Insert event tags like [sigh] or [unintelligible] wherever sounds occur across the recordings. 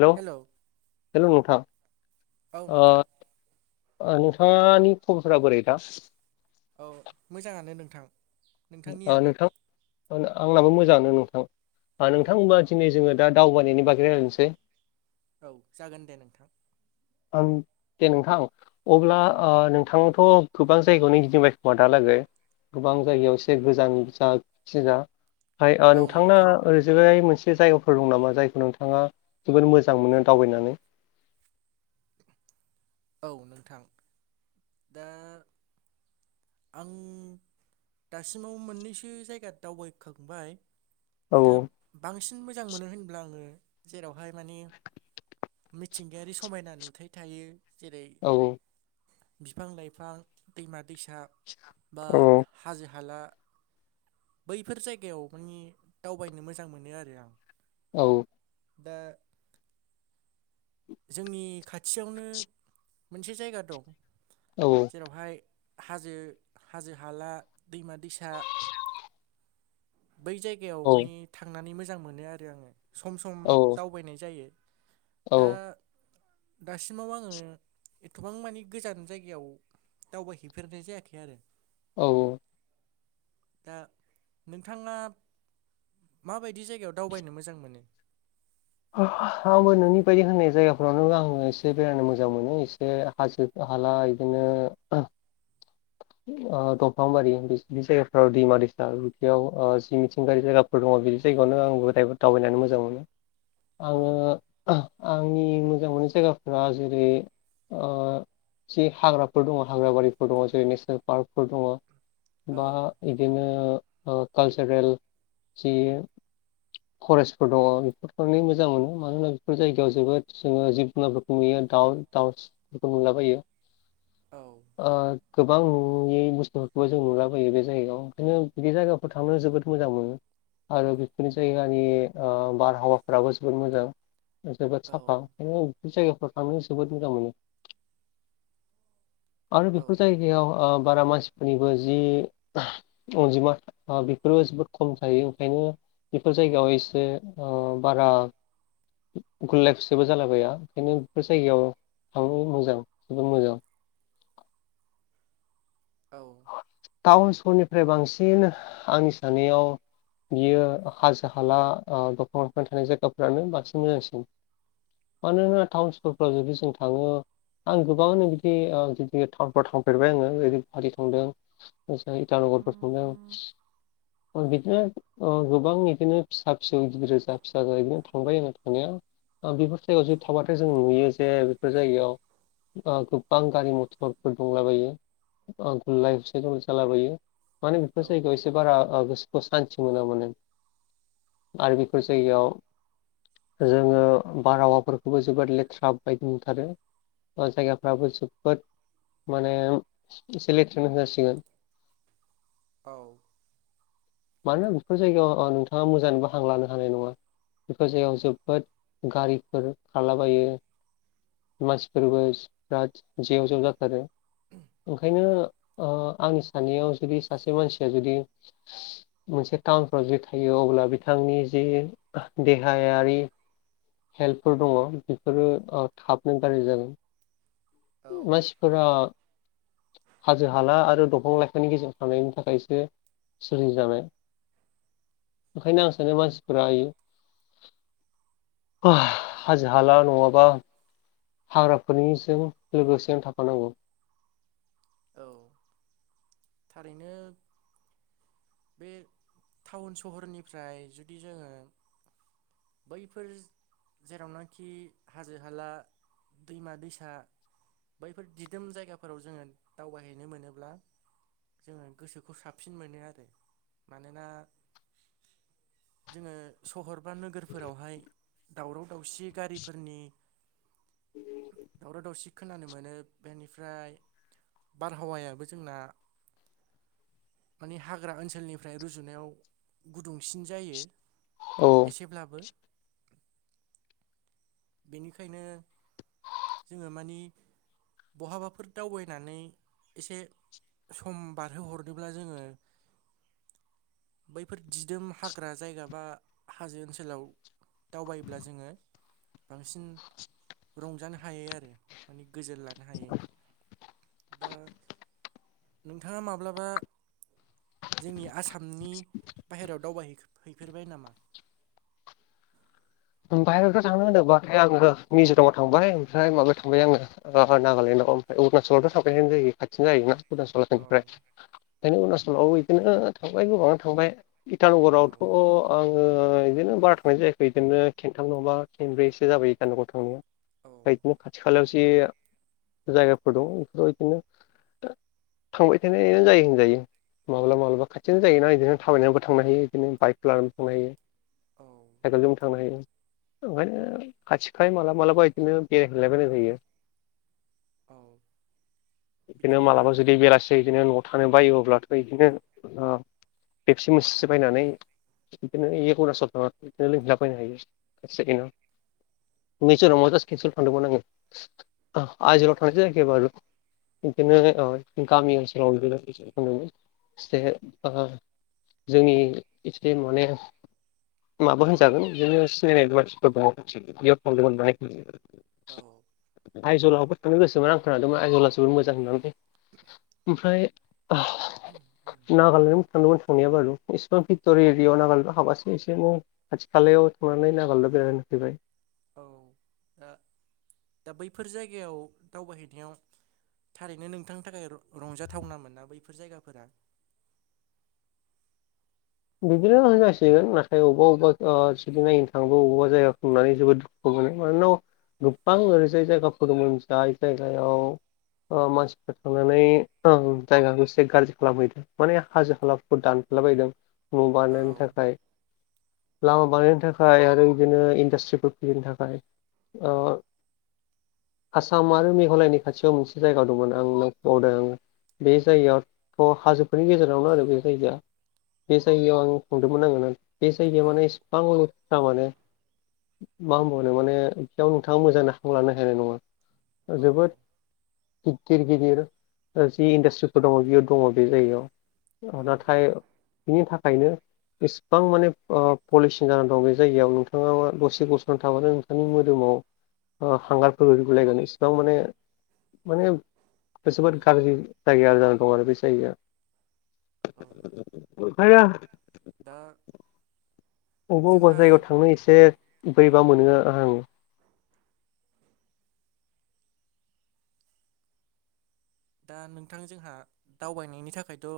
हेल' hello hello नोंथां औ नोंथां नोंथाङनि खबरफ बोरैथा औ मोजाङानो नोंथां नोंथांनियालाय नोंथां आंनाबो मोजाङानो नोंथां औ नोंथांबा दिनै जोङो दा दावबायनायनि बाखै रायनोसै औ जागोन दे नोंथां आं दे नोंथां अब्ला नोंथांथ' गोबां जायगायावनो गिदिंबायखोमा दालागै गोबां जायगायाव ए गोजान जखिा ओमफ्राय औ नोंथांना नोंथां ओरैजहाय मोनसे जायगाफोर दं नामा जायखौ नोंथाङा जोोबद मोजां मोनो दावबायनानै औ नोंथां दा आं दासिमाव मोननैसो जायगा दावबायखांबाय औ दा बांसिन मोजां मोनो होनब्ला आङो जेरावहाय माने मिथिंगायारि समायना नुथाय थायो जेरै औ बिफां लाइफां दैमा दैसा बा औ हाजो हाला बैफोर जायगायाव मानिे दावबायनो मोजां मोनो आरो आं औ दा जोंनि खाथियावनो मोनसे जायगा दं औ जेरावहाय हाजो हाजो हाला दैमा दैसा बै जायगायाव औ मानिे थांनानै मोजां मोनो आरो आङो सम सम औ दावबायनाय जायो दा औ बा दासिमाव आङो एथबां मानि गोजान जायगायाव दावबायहैफेरनाय जायाखै हे आरो औ औ दा नोंथाङा माबायदि जायगायाव दावबायनो मोजां मोनो आंबो न'नि बायदि होननाय जायगाफ्रावनो आङो एसे बेरायनो मोजां मोनो एसे हाजो - हला इदिनो दंफांबारि बे जायगाफोराव दैमा दैसा उथियाव जि मिथिंगारि जायगा फोर दङ बिदि जायगायावनो आंबोदायबो दावबायनानै मोजां मोनो औ आङो आंनि मोजां मोननाय जायगाफोरा जेरै जि हाग्राफोर दङ हाग्रा बारिफोर दङ जेरै नेसनेल पार्कफोर दङ औ बा बिदिनो कालचारेल जि फरेस्टफोर दङ बेफोरखौनो मोजां मोनो मानोोना बेफोर जायगायाव जोबोद जोङो जिब जुनारफोरखौ नुयो दाउ दाउ बेखो नुला बायो औ ओ गोबां नुयै बुस्थुफोरखौबो जों नुलाबयो बे जायगायाव ओंखायनो बिदि जायगाफोराव थांनो जोबोद मोजां मोनो आरो बेफोरनि जायगानि बारहावाफोराबो जोबोद मोजां जोबो औ साफा खायनो बबे जायगाफोर आनि सदनिज मोन बेफोर जायगायाव बारा मानसिफोरनिबो जि अनजिमा बेफोरो जोबोद खम जायो ओंखायनो बेफोर जायगायाव एसे बारा गुुरलाफुसबो जालाबाया ओंखायनो बेफोर जायगायाव थांनो मोजां जद मोजां औ टाउन सहरनिफ्राय बांसिन आंनि सानैाव बियो हाजो हाला दफां लाफां थानाय जायगाफ्रानो बांसिन मोजांसिन मानोना टाउन स्कुलफ्राव जुदि जों थाङो आं गोबाङानो बिदि ज टाउनफ्राव थांफेरबाय आङो ओ सदों इटानगरफोर संदों बिदिनो गोबां बिदिनो फिसा फिसौ गिदिर जा फिसा बिदिनो थांबाय आरो थांनाया बेफोर जायगायाव जुदि थाबाथाय जों नुयो जे बेफोर जायगायाव गोबां गारि मथरफोर दंलाबायो गुललााय गुसे गल जालाबायो माने बेफोर औ जायगायाव एसे एसे बारा गोसोखौ सान्थि मोना मोनो आरो बेफोर जायगायाव जोङो बारहावाफोरखौबो जोबोद लेथ्रा बायदि नथारो जायगाफ्राबो जोबोद माने एसे लेथ्रनो जासिगोन औ मानोना बेफोर जायगायाव नोंथाङा मोजाङबो हां लानो हानाय नङा बेफोर जायगायाव जोबोद गारिफोर खारलाबायो मानसिफोरबो बिराद जेव जेव जाथारो उम ओंखायनो आंनि सानैाव जुदि सासे मानसिया जुदि मोनसे टाउनफ्राव जे थायो अब्ला बिथांनि जे देहायारि हेल्पफोर दङ बेफोरो थाबनो गाज्रि जागोन औ मानसिफोरा हाजो हाला आरो दंफां लाइफानि गेजेराव थानायांनायनि थाखायसो सलिजानाय ओंखायनो आं सानो मानसिफोरा आयो हाज हाल न आाबा हाग्राफोरनिजों लोगोसे आनो थाफानांगौ औ थारैनो बे टाउन सहरनिफ्राय जुदि जोङो बैफोर जेरावनाखि हाजो हाला दैमा दैसा बैफोर दिदोम जायगाफोराव जोङो दावबायहैनो मोनोब्ला जोङो गोसोखौ साबसिन मोनो आरो मानोना जोङो सहर बा नोगोर फोरावहाय दावराव दावसि गारिफोरनि दावराव दावसि खोनानो मोनो बेनिफ्राय बारहावायाबो जोंना मानिे हाग्रा ओनसोलनिफ्राय रुजुनायाव गुदुंसिन जायो औ एसेब्लाबो बेनिखायनो जोङो मानि बहाबाफोर दावबायनानै एसे सम बारहोहरनोब्ला जोङो बैफोर दिदोम हाग्रा जायगा बा हाजो ओनसोलाव दावबायोब्ला जोङो बांसिन रंजानो हाय आरो माने गोजोन लानो हायायो दा नोंथाङा माब्लाबा जोंनि आसामनि बाहेरायाव दावबायै हैफेरबाय नामा बाहेरायावथ' थांनो होनोबथायाय आङो मिज'रामाव थांबाय ओमफ्राय माबायाव थांबाय आङो अ नागालेण्डआव ओमफ्राय अरुणचलावथ' साबायानो जायो खाथिनो जायोना औ अुचलनिफ्राय ओंखायनो अरुणनाचलाव बिदिनो थांबाय गोबाङ थांबाय औ इटानगरावथ' आङो बिदिनो बारा थांनाय जायाखै बिदिनो खन्थाम नङाबा खेनब्रैसो जाबायो गानन गौ थांनाया औ ओमफ्राय बिदिनो खाथि खालायावसो जायगाफोर दं बेफोराव बिदिनो थांबाय थानायनो जायो होनजायो माब्लाबा माब्लाबा खाथिनो जायोना बिदिनो थाबायनायावबो थांनो हायो बिदिनो बाइकखौ लानानैबो थांनो हायो औ साइकेलजों थांनो हायो ओंखायनो खाथि खालाय माला मालाबा बिदिनो बेरायहैायबायनाय जायो औ बिदिनो बिदिब्ला मालाबा जुदि बेलासि बिदिनो न' थानो बायो अब्लाथ' बिदिनो बेबसि मुसस बायनानै बिदिनो एकार सन बिदिनो लोंहलाबायैनो हायो क नसना जास्ट केन्सेल खालामानदोंमोन औ आङो [unintelligible] [unintelligible] जोंनि एसे माने माबा होनजागोन जोङो [unintelligible] औ आइजलआवबो थांनो गोसोमोन आं खोनादोंमोन आइजला जोबो मोजां होननानै ओमफ्राय नागालेण्ड सानदुं संनिया बारु इसिबां भिक्ट'रि एरिआव नागालबा हाबासो एसेनो खाथि खालायाव सांनानै नागालनो बेरायनोफैबाय औ दा दा बैफोर जायगायाव दावबायहैनायाव थारैनो नोंथांनि थाखाय रंजाथावन मोनना बैफोर जायगाफोरा बिदिनो होनजासिगोन नाथाय अबेबा अबेबा सिग नायनो थांबा बबावबा जायगाखौ ननानै जोबोद दुखु मोनो मानोना गोबां औ ओरैजाय जायगाफोर दंमोन जाय जायगायाव मानसिफ्रा थांनानै जायगाखौ एसे गाज्रि खालामहैदों माने हाजो हालाखौ दानफेरलाबायदों न' बानायनायनि औ थाखाय लामा बानायनो थाखाय आरो बिदिनो इन्डास्ट्रिफोर खुलिनो थाखाय औ आसाम आरो मेघालयनि खाथियाव मोनसे जायगा दंमोन आं नबावदों आ बे जायगायाथ' हाजोफोरनि गेजेरावनो आरो बे जायगाया बे जायगायाव आं हमदोंमोन आङो बे जायगायाव माने इसेबां सा माने मा होनबावनो माने थियाव नोंथाङा मोजां लानो हैनाय नङा औ जोबोद गिदिर गिदिर जि इन्डासट्रिफोर दङ' बियो दङ' बे जायगायाव औ नाथाय नि थाखायनो इसिबां माने पलिसन जानानै दं बे जायगायाव नोंथाङा दसे गस'नानै थाबानो दानि मोदोमाव हांगारफोर होलायगोन इसिबां माने माने बे औ जोबोद गाज्रि जायगाया जानानै दं आरो बे जायगाया औ ओंखायनो दा अबेबा अबेबा जोंहा जायगायाव थांनो एसे औ बोरैबा मोनो आं दा नोंथां जोंहा दावबायनायनि थाखायथ'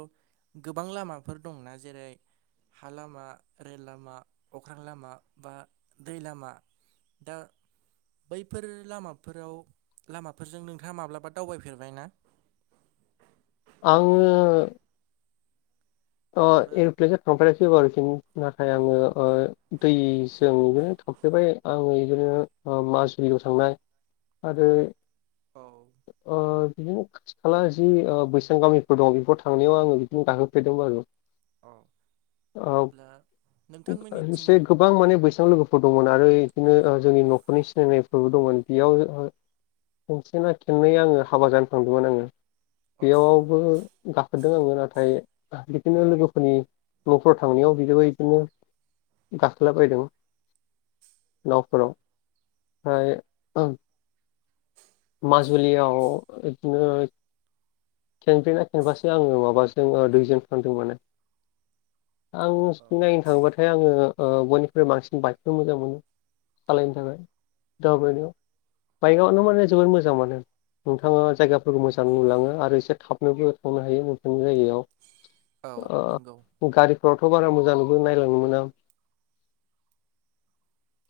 गोबां लामाफोर दंना जेरै हा लामा रेल लामा अख्रां लामा बा दै लामा। दा बैफोर लामाफोराव लामाफोरजों नोंथाङा माब्लाबा दावबायफेरबाय ना? आङो अ एबा एर'प्लेेनजों थांफेराखै [unintelligible] नाथाय औ आङो दैजों बिदिनो थांफेरबाय आङो बिदिनो माजुलियाव थांनाय आरो औ बिदिनो खाथि खाला जि बैसां गामिफोर दं बेफोराव थांनायाव आङो बिदिनो गाखोफेरदोंमोन आरो औ औ अब्ला नोंथांमोननिथिं एसे गोबां माने बैसां लो फोर दंमोन आरो बिदिनो जोंनि न'खरनि सिनायनायफोरबो दंमोन बेयाव खेसेना खेंनै आङो हाबा जानो थांदोंमोन आङो। औ बेयावबो गाखोदों आङो नाथाय बिदिनो लोगोफोरनि न'फ्राव थांनायाव [unintelligible] बिदिनो गाखोलाबायदों। नावफोराव ओमफ्राय ओं माजुलियाव बिदिनो खेनब्रेना खेनबासो आङो माबाजों दुइजन फानदों माने आं औ नायनो थाङोबाथाय आङो ओ बयनिफ्राय बांसिन बाइकखौ मोजां मोनो। सालायनो थाखाय दावबायनायाव औ बाइकआवनो माने जोबोद मोजां मोनो नोंथाङा जायगाफोरखौ मोजां नुलाङो आरो एसे थाबनोबो थांनो हायो नोंथांनि औ जायगायाव नंगौ ओ गारिफ्रावथ' बारा मोजांबो नायलांनो मोना।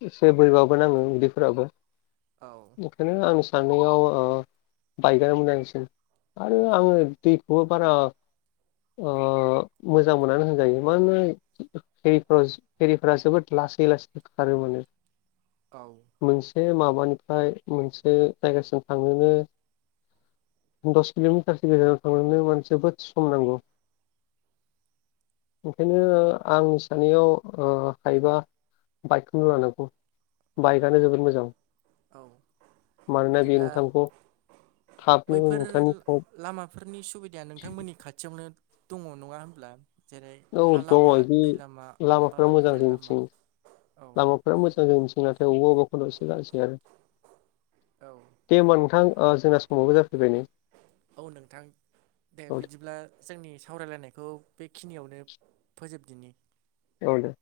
एसे बोरैबाबो नाङो उदैफोराबो औ। ओंखायनो आं सान्नायाव ओ बाइकआनो मोजांसिन। आरो आङो दैखौबो बारा ओ मोजां मोननानै होनजायो मानोना हिफ्राव एरिफोरा जोबोद लासै लासै खारो माने औ। मोनसे माबानिफ्राय मोनसे जायगासिम थांनोनो दस किल'मिटारसो गेजानाव थांनोनो मानसि जोबोद सम नांगौ। ओंखायनो आं साननायाव ओ हाइबा बाइकखौनो लानांगौ बाइकआनो जोबोद मोजां। औ मानोना बे बिदिब्ला नोंथांखौ थाबनो बैफोर नोंथांनि लामाफोरनि सुबिदाया नोंथांमोननि खाथियावनो दङ नङा होमब्ला। जेरै औ हा दङ लामा बिदि दै लामा बा लामाफोरा रेल लामा औ। बिराद मोजां जोंनिथिं नाथाय अबेबा अबेबा [unintelligible] औ दे होमबा नोंथां ओ जोंना समावबो जाफैबाय नै। औ नोंथां दे बिदिब्ला जोंनि सावरायलायनायखौ बेखिनियावनो फोजोबदिनि। औ दे